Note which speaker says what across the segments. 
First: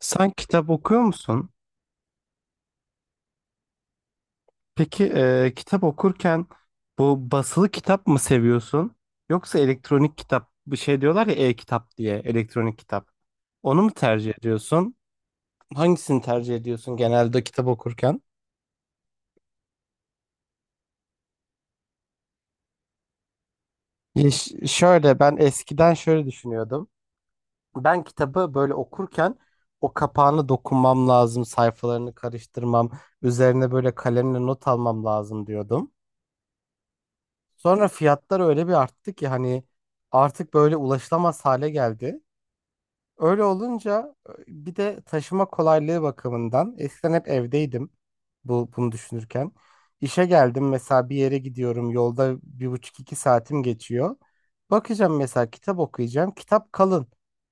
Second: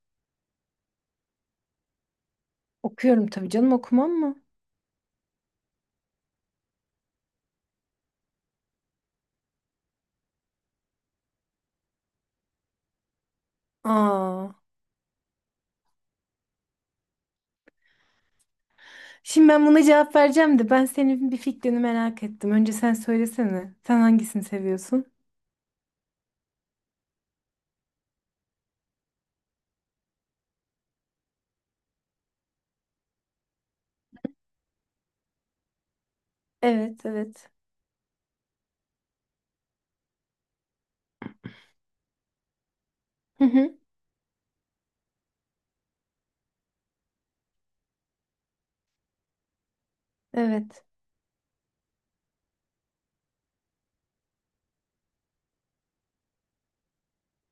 Speaker 1: Sen kitap okuyor musun?
Speaker 2: Okuyorum tabii canım, okumam mı?
Speaker 1: Peki kitap okurken bu basılı kitap mı seviyorsun? Yoksa elektronik kitap bir şey diyorlar ya e-kitap diye elektronik kitap. Onu mu tercih
Speaker 2: Aa.
Speaker 1: ediyorsun? Hangisini tercih ediyorsun genelde kitap okurken?
Speaker 2: Şimdi ben buna cevap vereceğim de ben senin bir fikrini merak ettim. Önce sen söylesene. Sen
Speaker 1: Ya
Speaker 2: hangisini seviyorsun?
Speaker 1: şöyle ben eskiden şöyle düşünüyordum. Ben kitabı böyle okurken o kapağını dokunmam lazım, sayfalarını karıştırmam, üzerine böyle kalemle not almam lazım diyordum.
Speaker 2: Evet, evet.
Speaker 1: Sonra fiyatlar öyle bir arttı ki hani artık böyle ulaşılamaz hale geldi.
Speaker 2: Hı
Speaker 1: Öyle
Speaker 2: hı,
Speaker 1: olunca bir de taşıma kolaylığı bakımından eskiden hep evdeydim bunu düşünürken. İşe geldim,
Speaker 2: evet.
Speaker 1: mesela bir yere gidiyorum, yolda bir buçuk iki saatim geçiyor. Bakacağım mesela, kitap okuyacağım. Kitap kalın.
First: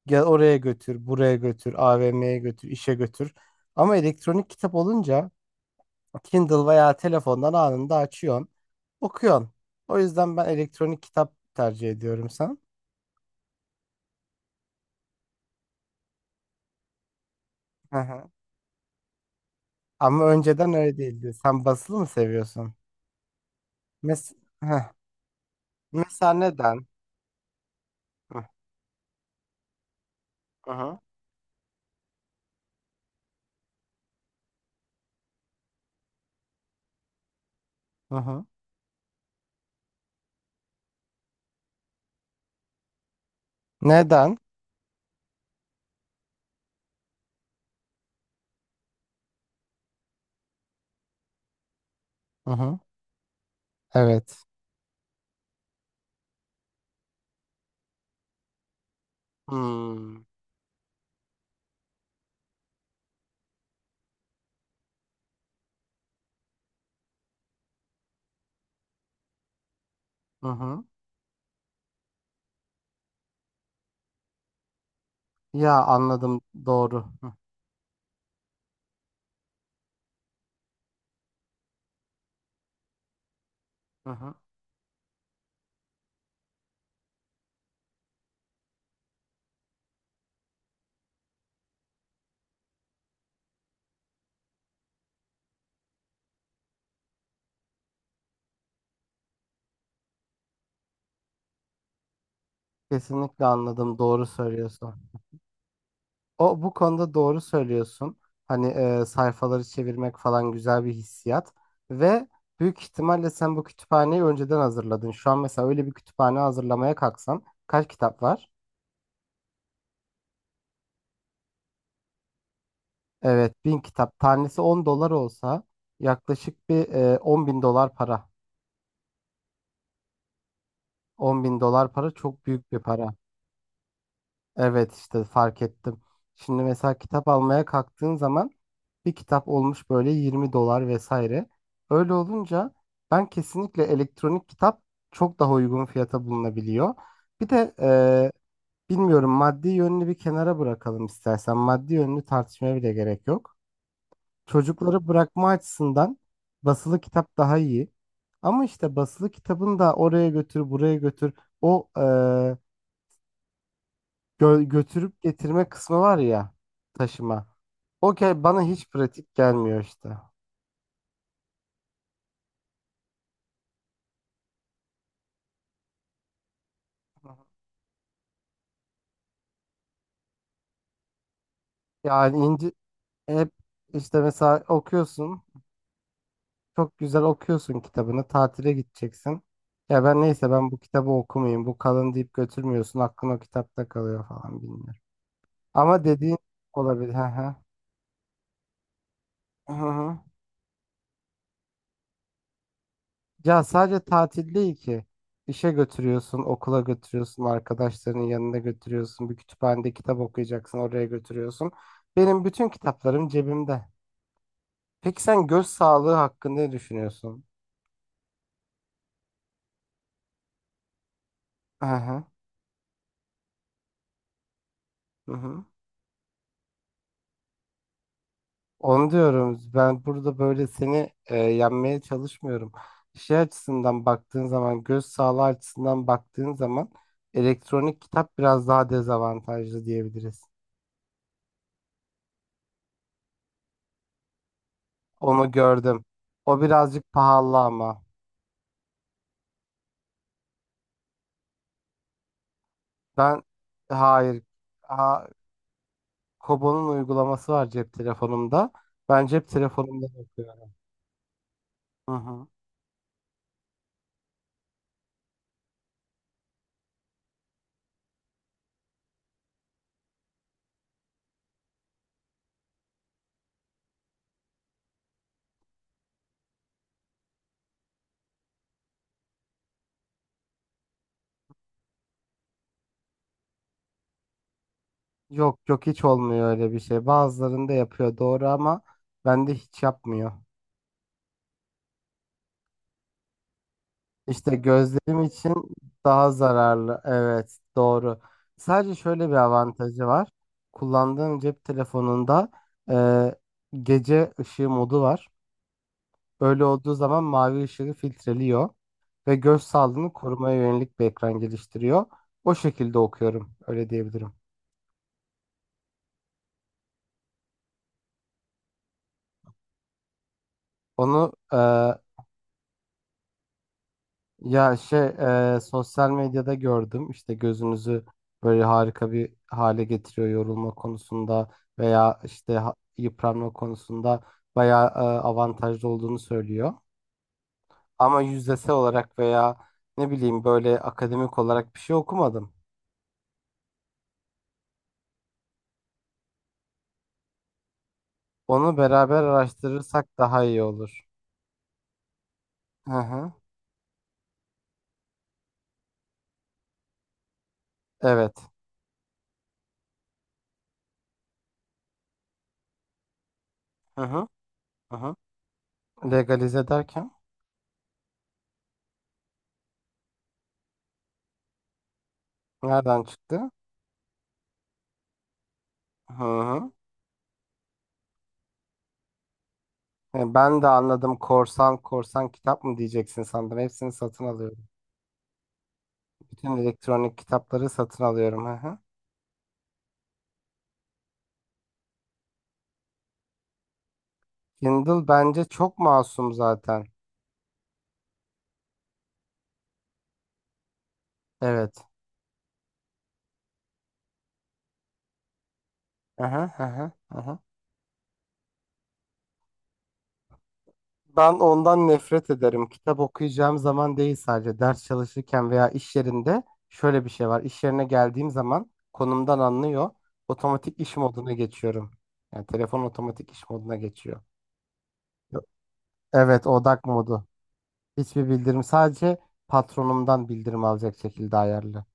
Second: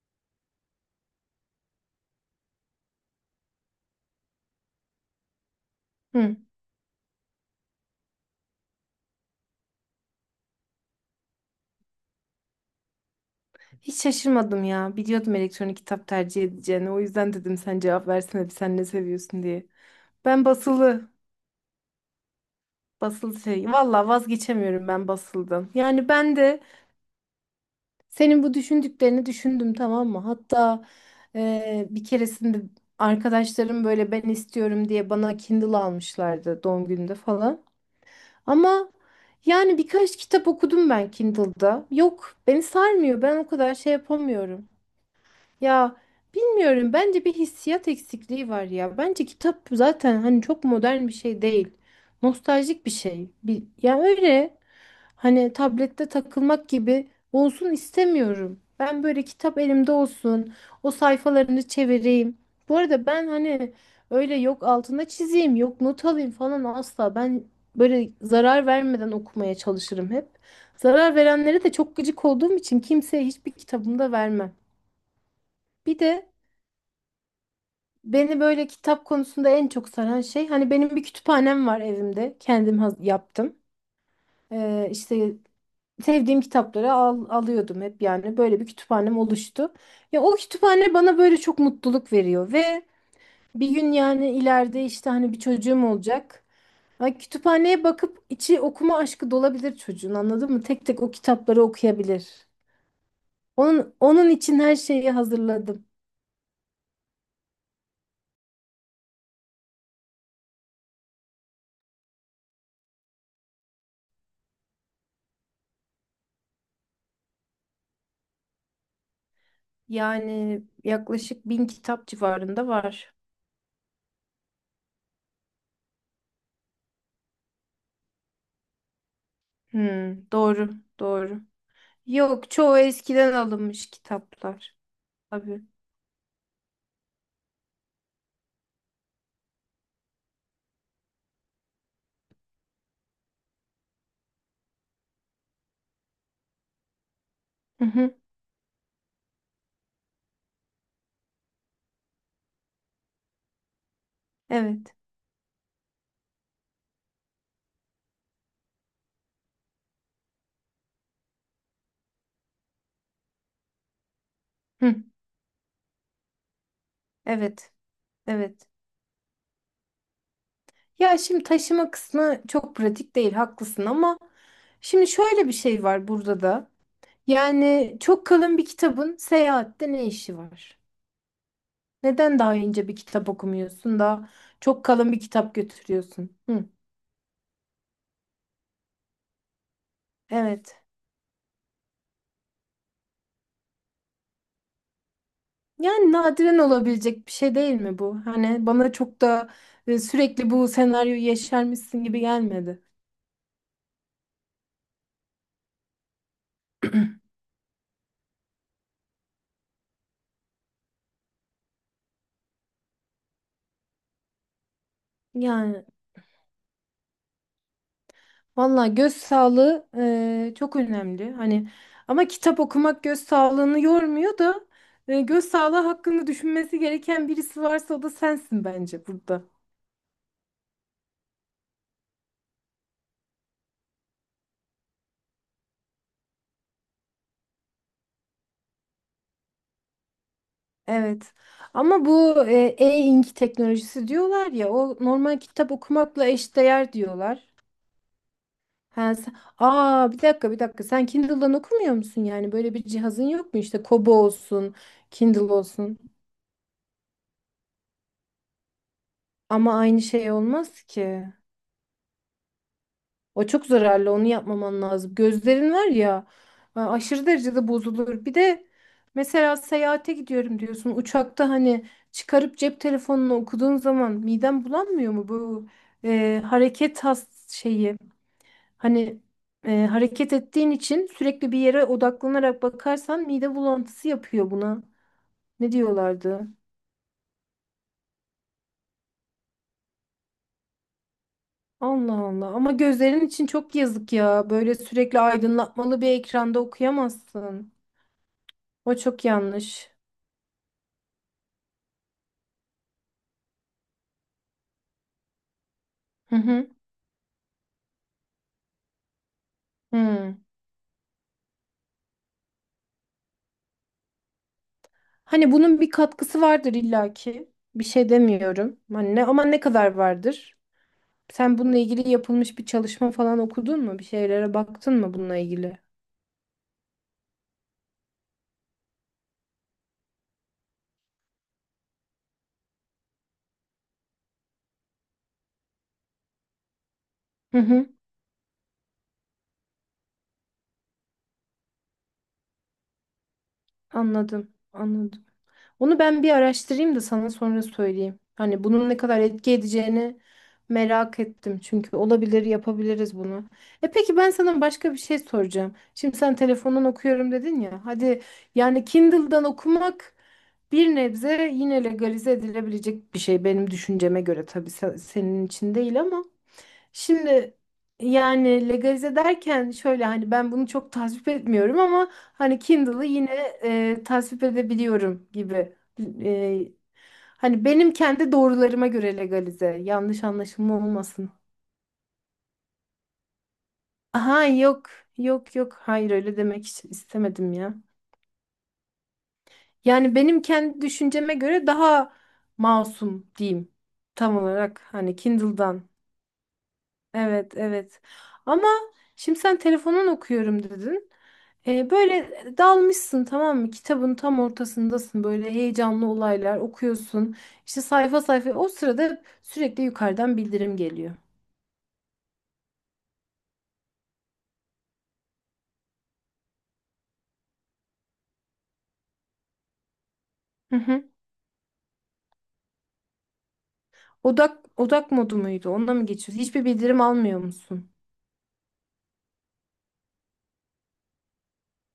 Speaker 1: Gel oraya götür, buraya götür, AVM'ye götür, işe götür. Ama elektronik kitap olunca
Speaker 2: Hı.
Speaker 1: Kindle veya telefondan anında açıyorsun, okuyorsun. O yüzden ben elektronik kitap tercih ediyorum, sen?
Speaker 2: Hiç şaşırmadım ya. Biliyordum elektronik kitap tercih edeceğini. O yüzden dedim sen
Speaker 1: Hı
Speaker 2: cevap
Speaker 1: hı.
Speaker 2: versene, bir sen ne seviyorsun diye.
Speaker 1: Ama
Speaker 2: Ben
Speaker 1: önceden öyle
Speaker 2: basılı.
Speaker 1: değildi. Sen basılı mı seviyorsun?
Speaker 2: Basılı şey. Valla
Speaker 1: Mes
Speaker 2: vazgeçemiyorum,
Speaker 1: Heh.
Speaker 2: ben basıldım. Yani
Speaker 1: Mesela
Speaker 2: ben de
Speaker 1: neden? Hı
Speaker 2: senin bu düşündüklerini düşündüm, tamam mı? Hatta
Speaker 1: hı.
Speaker 2: bir keresinde arkadaşlarım böyle ben istiyorum diye bana Kindle almışlardı doğum günümde falan.
Speaker 1: Hı hı.
Speaker 2: Ama yani birkaç kitap okudum ben Kindle'da. Yok, beni sarmıyor. Ben o kadar şey
Speaker 1: Neden?
Speaker 2: yapamıyorum. Ya bilmiyorum, bence bir hissiyat eksikliği var ya. Bence kitap zaten hani çok modern bir şey değil.
Speaker 1: Hı hı.
Speaker 2: Nostaljik bir şey. Bir, ya
Speaker 1: Evet.
Speaker 2: öyle hani tablette takılmak gibi olsun istemiyorum. Ben böyle kitap elimde
Speaker 1: Hmm.
Speaker 2: olsun. O sayfalarını çevireyim. Bu arada ben hani öyle yok altına çizeyim, yok not alayım falan asla. Ben böyle zarar vermeden okumaya çalışırım hep.
Speaker 1: Hı hı.
Speaker 2: Zarar verenlere de çok gıcık olduğum için kimseye hiçbir kitabımda vermem.
Speaker 1: Ya
Speaker 2: Bir de
Speaker 1: anladım, doğru. Hı
Speaker 2: beni böyle kitap konusunda en çok saran şey, hani benim bir kütüphanem var evimde. Kendim yaptım.
Speaker 1: hı.
Speaker 2: İşte sevdiğim kitapları alıyordum hep, yani böyle bir kütüphanem oluştu. Ya o kütüphane bana böyle çok mutluluk veriyor ve bir gün yani ileride işte hani bir çocuğum olacak. Ay, kütüphaneye bakıp içi okuma aşkı dolabilir çocuğun, anladın mı? Tek tek o kitapları okuyabilir.
Speaker 1: Kesinlikle
Speaker 2: Onun,
Speaker 1: anladım, doğru
Speaker 2: onun için her
Speaker 1: söylüyorsun.
Speaker 2: şeyi hazırladım.
Speaker 1: O, bu konuda doğru söylüyorsun. Hani sayfaları çevirmek falan güzel bir hissiyat ve büyük ihtimalle sen bu kütüphaneyi önceden hazırladın. Şu an mesela öyle bir kütüphane hazırlamaya kalksan kaç kitap var?
Speaker 2: Yani yaklaşık 1000 kitap civarında var.
Speaker 1: Evet, bin kitap. Tanesi 10 dolar olsa yaklaşık bir 10 bin dolar para.
Speaker 2: Hmm, doğru, doğru.
Speaker 1: 10.000 dolar para çok
Speaker 2: Yok,
Speaker 1: büyük bir
Speaker 2: çoğu
Speaker 1: para.
Speaker 2: eskiden alınmış kitaplar.
Speaker 1: Evet, işte fark
Speaker 2: Tabii.
Speaker 1: ettim. Şimdi mesela kitap almaya kalktığın zaman bir kitap olmuş böyle 20 dolar vesaire. Öyle olunca ben kesinlikle elektronik kitap çok daha uygun fiyata bulunabiliyor. Bir de
Speaker 2: Hı hı,
Speaker 1: bilmiyorum, maddi yönünü bir kenara bırakalım istersen. Maddi yönünü tartışmaya bile gerek yok.
Speaker 2: evet.
Speaker 1: Çocukları bırakma açısından basılı kitap daha iyi. Ama işte basılı kitabın da oraya götür buraya götür o
Speaker 2: Hı,
Speaker 1: götürüp getirme kısmı var ya, taşıma.
Speaker 2: evet.
Speaker 1: Okey, bana
Speaker 2: Evet.
Speaker 1: hiç pratik gelmiyor işte. Hı
Speaker 2: Ya şimdi taşıma kısmı çok pratik değil, haklısın, ama şimdi şöyle bir şey var burada da.
Speaker 1: hı.
Speaker 2: Yani çok kalın bir kitabın seyahatte ne işi var?
Speaker 1: Yani
Speaker 2: Neden daha
Speaker 1: ince,
Speaker 2: ince bir kitap
Speaker 1: hep
Speaker 2: okumuyorsun
Speaker 1: işte
Speaker 2: da
Speaker 1: mesela
Speaker 2: çok kalın bir
Speaker 1: okuyorsun.
Speaker 2: kitap götürüyorsun? Hı,
Speaker 1: Çok güzel okuyorsun kitabını. Tatile gideceksin. Ya ben neyse, ben
Speaker 2: evet.
Speaker 1: bu kitabı okumayayım. Bu kalın deyip götürmüyorsun. Aklın o kitapta kalıyor falan, bilmiyorum. Ama
Speaker 2: Yani
Speaker 1: dediğin
Speaker 2: nadiren
Speaker 1: olabilir. Hı
Speaker 2: olabilecek bir
Speaker 1: hı.
Speaker 2: şey değil mi bu? Hani bana çok da
Speaker 1: Hı hı.
Speaker 2: sürekli bu senaryoyu yaşarmışsın gibi gelmedi.
Speaker 1: Ya sadece tatil değil ki. İşe götürüyorsun, okula götürüyorsun, arkadaşlarının yanına götürüyorsun, bir kütüphanede kitap okuyacaksın, oraya götürüyorsun. Benim bütün kitaplarım cebimde. Peki sen göz
Speaker 2: Yani
Speaker 1: sağlığı hakkında ne düşünüyorsun?
Speaker 2: valla göz sağlığı çok önemli. Hani ama
Speaker 1: Aha,
Speaker 2: kitap okumak göz sağlığını yormuyor da
Speaker 1: hı
Speaker 2: göz
Speaker 1: hı.
Speaker 2: sağlığı hakkında düşünmesi gereken birisi varsa o da sensin bence
Speaker 1: Onu
Speaker 2: burada.
Speaker 1: diyorum. Ben burada böyle seni yenmeye çalışmıyorum. Şey açısından baktığın zaman, göz sağlığı açısından baktığın zaman elektronik kitap biraz daha dezavantajlı diyebiliriz.
Speaker 2: Evet. Ama bu e-ink teknolojisi diyorlar ya, o normal
Speaker 1: Onu
Speaker 2: kitap
Speaker 1: gördüm.
Speaker 2: okumakla
Speaker 1: O
Speaker 2: eşdeğer
Speaker 1: birazcık
Speaker 2: diyorlar.
Speaker 1: pahalı ama.
Speaker 2: Ha, Aa, bir dakika, bir dakika. Sen Kindle'dan okumuyor musun yani? Böyle bir cihazın
Speaker 1: Ben
Speaker 2: yok mu? İşte Kobo
Speaker 1: hayır.
Speaker 2: olsun,
Speaker 1: Ha,
Speaker 2: Kindle olsun.
Speaker 1: Kobo'nun uygulaması var cep telefonumda. Ben cep
Speaker 2: Ama aynı
Speaker 1: telefonumda
Speaker 2: şey
Speaker 1: yapıyorum.
Speaker 2: olmaz ki.
Speaker 1: Hı hı.
Speaker 2: O çok zararlı. Onu yapmaman lazım. Gözlerin var ya, aşırı derecede bozulur. Bir de mesela seyahate gidiyorum diyorsun. Uçakta hani çıkarıp cep telefonunu okuduğun zaman miden bulanmıyor mu bu hareket has şeyi? Hani hareket ettiğin için sürekli bir yere odaklanarak bakarsan mide bulantısı yapıyor buna.
Speaker 1: Yok
Speaker 2: Ne
Speaker 1: yok, hiç
Speaker 2: diyorlardı?
Speaker 1: olmuyor öyle bir şey. Bazılarında yapıyor, doğru, ama bende hiç yapmıyor.
Speaker 2: Allah Allah. Ama gözlerin için çok yazık ya.
Speaker 1: İşte
Speaker 2: Böyle sürekli
Speaker 1: gözlerim için
Speaker 2: aydınlatmalı bir
Speaker 1: daha
Speaker 2: ekranda
Speaker 1: zararlı. Evet,
Speaker 2: okuyamazsın.
Speaker 1: doğru. Sadece
Speaker 2: O çok
Speaker 1: şöyle bir
Speaker 2: yanlış.
Speaker 1: avantajı var. Kullandığım cep telefonunda e, gece ışığı modu var.
Speaker 2: Hı
Speaker 1: Öyle
Speaker 2: hı.
Speaker 1: olduğu zaman mavi ışığı filtreliyor ve göz sağlığını
Speaker 2: Hı.
Speaker 1: korumaya yönelik bir ekran geliştiriyor. O şekilde okuyorum, öyle diyebilirim.
Speaker 2: Hani bunun bir katkısı vardır illaki. Bir şey demiyorum. Hani ne, ama ne kadar vardır?
Speaker 1: Onu
Speaker 2: Sen bununla ilgili yapılmış bir çalışma falan okudun mu? Bir şeylere
Speaker 1: ya
Speaker 2: baktın
Speaker 1: şey
Speaker 2: mı bununla ilgili?
Speaker 1: sosyal medyada gördüm. İşte gözünüzü böyle harika bir hale getiriyor yorulma konusunda veya işte yıpranma konusunda bayağı avantajlı olduğunu söylüyor.
Speaker 2: Hı hı.
Speaker 1: Ama yüzdesel olarak veya ne bileyim böyle akademik olarak bir şey okumadım.
Speaker 2: Anladım. Anladım. Onu ben bir araştırayım da sana sonra söyleyeyim. Hani
Speaker 1: Onu
Speaker 2: bunun ne kadar
Speaker 1: beraber
Speaker 2: etki edeceğini
Speaker 1: araştırırsak daha iyi olur.
Speaker 2: merak ettim. Çünkü olabilir,
Speaker 1: Hı
Speaker 2: yapabiliriz
Speaker 1: hı.
Speaker 2: bunu. E peki, ben sana başka bir şey soracağım. Şimdi sen telefondan okuyorum dedin ya. Hadi
Speaker 1: Evet.
Speaker 2: yani Kindle'dan okumak bir nebze yine legalize edilebilecek bir şey benim
Speaker 1: Hı
Speaker 2: düşünceme
Speaker 1: hı.
Speaker 2: göre, tabii
Speaker 1: Hı hı.
Speaker 2: senin için değil, ama
Speaker 1: Legalize derken
Speaker 2: şimdi yani legalize derken şöyle, hani ben bunu çok tasvip etmiyorum ama hani
Speaker 1: nereden
Speaker 2: Kindle'ı yine
Speaker 1: çıktı?
Speaker 2: tasvip edebiliyorum gibi.
Speaker 1: Hı
Speaker 2: E,
Speaker 1: hı.
Speaker 2: Hani benim kendi doğrularıma göre legalize. Yanlış
Speaker 1: Ben de
Speaker 2: anlaşılma
Speaker 1: anladım,
Speaker 2: olmasın.
Speaker 1: korsan korsan kitap mı diyeceksin sandım. Hepsini satın
Speaker 2: Aha,
Speaker 1: alıyorum.
Speaker 2: yok, yok hayır, öyle
Speaker 1: Bütün
Speaker 2: demek hiç
Speaker 1: elektronik
Speaker 2: istemedim
Speaker 1: kitapları
Speaker 2: ya.
Speaker 1: satın alıyorum. Hı hı.
Speaker 2: Yani benim kendi düşünceme göre daha masum diyeyim, tam olarak,
Speaker 1: Kindle
Speaker 2: hani
Speaker 1: bence çok
Speaker 2: Kindle'dan.
Speaker 1: masum zaten.
Speaker 2: Evet, evet. Ama şimdi sen telefondan okuyorum dedin.
Speaker 1: Evet.
Speaker 2: Böyle dalmışsın, tamam mı? Kitabın tam ortasındasın. Böyle heyecanlı
Speaker 1: Hı hı,
Speaker 2: olaylar
Speaker 1: hı hı. hı
Speaker 2: okuyorsun.
Speaker 1: hı.
Speaker 2: İşte sayfa sayfa. O sırada sürekli yukarıdan bildirim geliyor.
Speaker 1: Ben ondan nefret ederim. Kitap okuyacağım zaman değil, sadece ders çalışırken veya iş yerinde şöyle bir şey var. İş yerine geldiğim zaman konumdan anlıyor.
Speaker 2: Hı
Speaker 1: Otomatik iş
Speaker 2: hı.
Speaker 1: moduna geçiyorum. Yani telefon otomatik iş moduna geçiyor.
Speaker 2: Odak, odak modu muydu? Onda mı geçiyorsun?
Speaker 1: Evet,
Speaker 2: Hiçbir
Speaker 1: odak
Speaker 2: bildirim
Speaker 1: modu.
Speaker 2: almıyor musun?
Speaker 1: Hiçbir bildirim, sadece patronumdan bildirim alacak şekilde ayarlı.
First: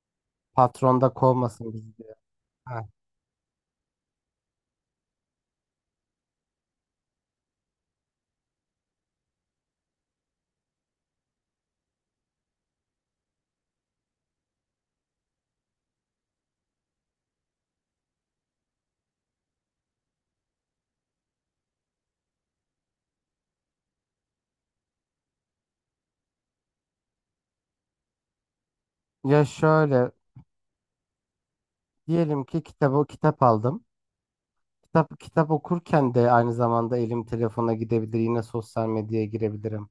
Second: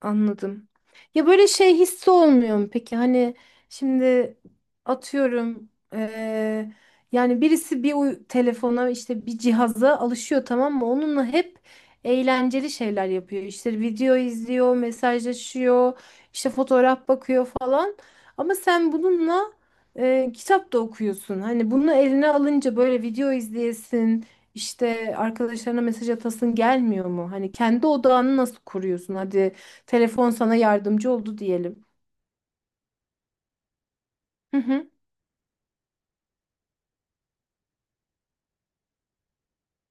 Speaker 2: Anladım.
Speaker 1: Patronda
Speaker 2: Ya böyle
Speaker 1: kovmasın
Speaker 2: şey
Speaker 1: bizi
Speaker 2: hissi
Speaker 1: diye.
Speaker 2: olmuyor mu
Speaker 1: Ha.
Speaker 2: peki? Hani şimdi atıyorum, yani birisi bir telefona, işte bir cihaza alışıyor, tamam mı? Onunla hep eğlenceli şeyler yapıyor. İşte video izliyor, mesajlaşıyor, işte fotoğraf bakıyor falan. Ama sen bununla kitap da okuyorsun. Hani bunu eline alınca böyle video izleyesin, işte arkadaşlarına mesaj atasın gelmiyor mu? Hani kendi odağını nasıl kuruyorsun?
Speaker 1: Ya
Speaker 2: Hadi
Speaker 1: şöyle
Speaker 2: telefon sana yardımcı oldu diyelim.
Speaker 1: diyelim ki kitap aldım.
Speaker 2: Hı hı.
Speaker 1: Kitap kitap okurken de aynı zamanda elim telefona gidebilir. Yine sosyal medyaya girebilirim.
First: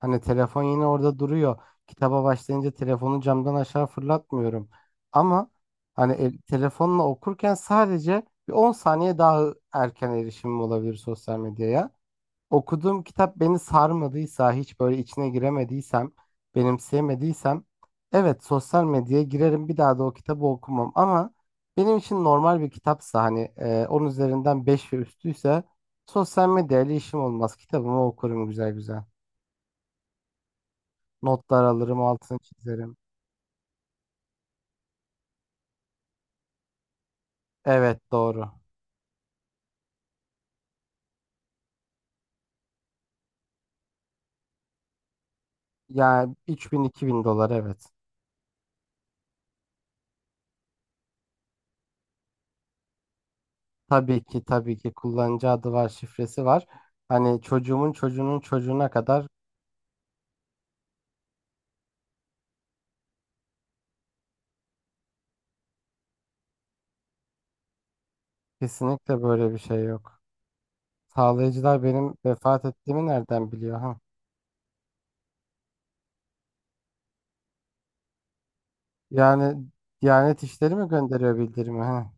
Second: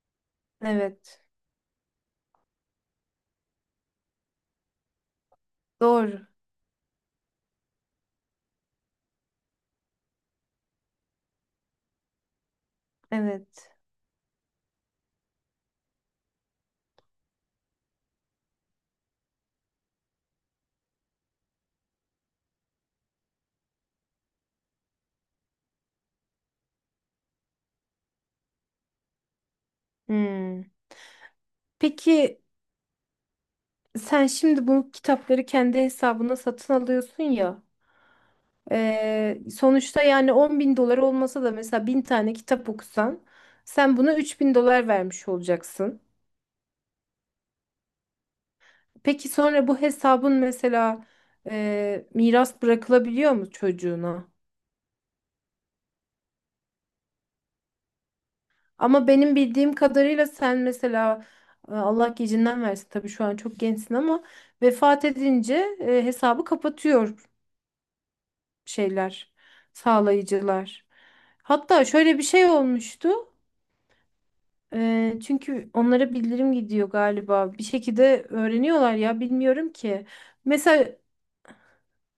Speaker 1: Hani telefon yine orada
Speaker 2: Evet.
Speaker 1: duruyor. Kitaba başlayınca telefonu camdan aşağı fırlatmıyorum. Ama hani
Speaker 2: Doğru.
Speaker 1: telefonla okurken sadece bir 10 saniye daha erken erişimim olabilir sosyal medyaya. Okuduğum kitap beni
Speaker 2: Evet.
Speaker 1: sarmadıysa, hiç böyle içine giremediysem, benimseyemediysem, evet sosyal medyaya girerim, bir daha da o kitabı okumam. Ama benim için normal bir kitapsa, hani 10 üzerinden 5 ve üstüyse, sosyal medyayla işim olmaz. Kitabımı okurum güzel güzel.
Speaker 2: Hmm.
Speaker 1: Notlar alırım, altını
Speaker 2: Peki,
Speaker 1: çizerim.
Speaker 2: sen şimdi bu kitapları kendi hesabına satın alıyorsun ya.
Speaker 1: Evet, doğru.
Speaker 2: Sonuçta yani 10.000 dolar olmasa da mesela 1000 tane kitap okusan sen buna 3000 dolar vermiş olacaksın.
Speaker 1: Yani 3.000, 2.000 dolar, evet.
Speaker 2: Peki sonra bu hesabın mesela miras bırakılabiliyor mu
Speaker 1: Tabii
Speaker 2: çocuğuna?
Speaker 1: ki tabii ki, kullanıcı adı var, şifresi var. Hani çocuğumun çocuğunun çocuğuna
Speaker 2: Ama
Speaker 1: kadar
Speaker 2: benim bildiğim kadarıyla sen mesela Allah gecinden versin tabii, şu an çok gençsin, ama vefat edince hesabı kapatıyor
Speaker 1: kesinlikle
Speaker 2: şeyler,
Speaker 1: böyle bir şey yok.
Speaker 2: sağlayıcılar.
Speaker 1: Sağlayıcılar
Speaker 2: Hatta
Speaker 1: benim
Speaker 2: şöyle bir şey
Speaker 1: vefat ettiğimi
Speaker 2: olmuştu.
Speaker 1: nereden biliyor ha?
Speaker 2: Çünkü onlara bildirim gidiyor galiba. Bir şekilde öğreniyorlar ya,
Speaker 1: Yani
Speaker 2: bilmiyorum ki.
Speaker 1: Diyanet İşleri mi
Speaker 2: Mesela
Speaker 1: gönderiyor bildirimi ha?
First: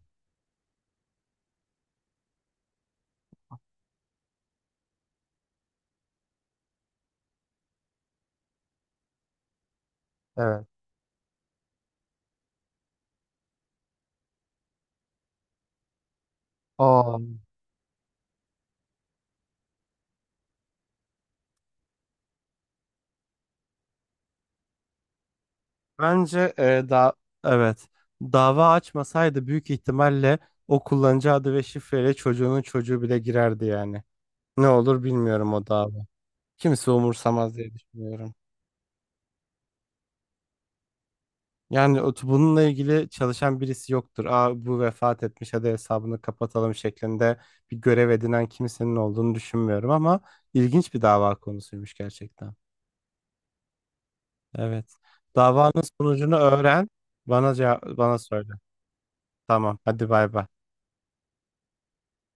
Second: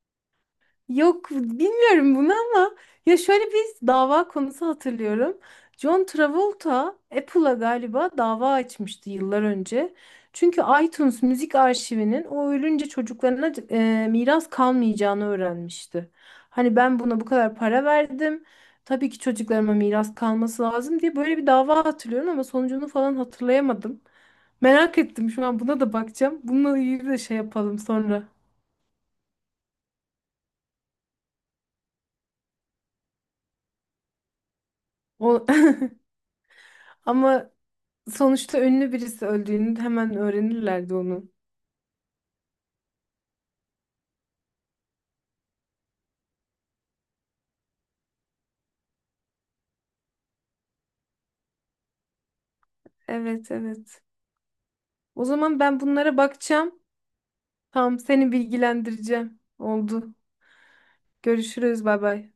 Speaker 2: yok, bilmiyorum bunu, ama ya şöyle bir dava konusu hatırlıyorum. John Travolta Apple'a galiba dava açmıştı yıllar önce. Çünkü
Speaker 1: Evet.
Speaker 2: iTunes müzik arşivinin o ölünce çocuklarına miras kalmayacağını öğrenmişti. Hani ben
Speaker 1: O
Speaker 2: buna bu kadar para verdim. Tabii ki çocuklarıma miras kalması lazım diye böyle bir dava hatırlıyorum ama sonucunu falan hatırlayamadım. Merak ettim, şu an buna da bakacağım.
Speaker 1: bence
Speaker 2: Bununla ilgili
Speaker 1: da,
Speaker 2: de şey yapalım
Speaker 1: evet,
Speaker 2: sonra.
Speaker 1: dava açmasaydı büyük ihtimalle o kullanıcı adı ve şifreyle çocuğunun çocuğu bile girerdi yani. Ne olur
Speaker 2: O-
Speaker 1: bilmiyorum o dava. Kimse
Speaker 2: Ama
Speaker 1: umursamaz diye düşünüyorum.
Speaker 2: sonuçta ünlü birisi öldüğünü hemen öğrenirlerdi onu.
Speaker 1: Yani bununla ilgili çalışan birisi yoktur. Aa, bu vefat etmiş, hadi hesabını kapatalım şeklinde bir görev edinen kimsenin olduğunu düşünmüyorum, ama ilginç bir dava konusuymuş gerçekten.
Speaker 2: Evet, evet.
Speaker 1: Evet.
Speaker 2: O zaman ben
Speaker 1: Davanın
Speaker 2: bunlara
Speaker 1: sonucunu
Speaker 2: bakacağım.
Speaker 1: öğren, bana cevap,
Speaker 2: Tamam,
Speaker 1: bana
Speaker 2: seni
Speaker 1: söyle.
Speaker 2: bilgilendireceğim.
Speaker 1: Tamam, hadi
Speaker 2: Oldu.
Speaker 1: bay bay.
Speaker 2: Görüşürüz, bay bay.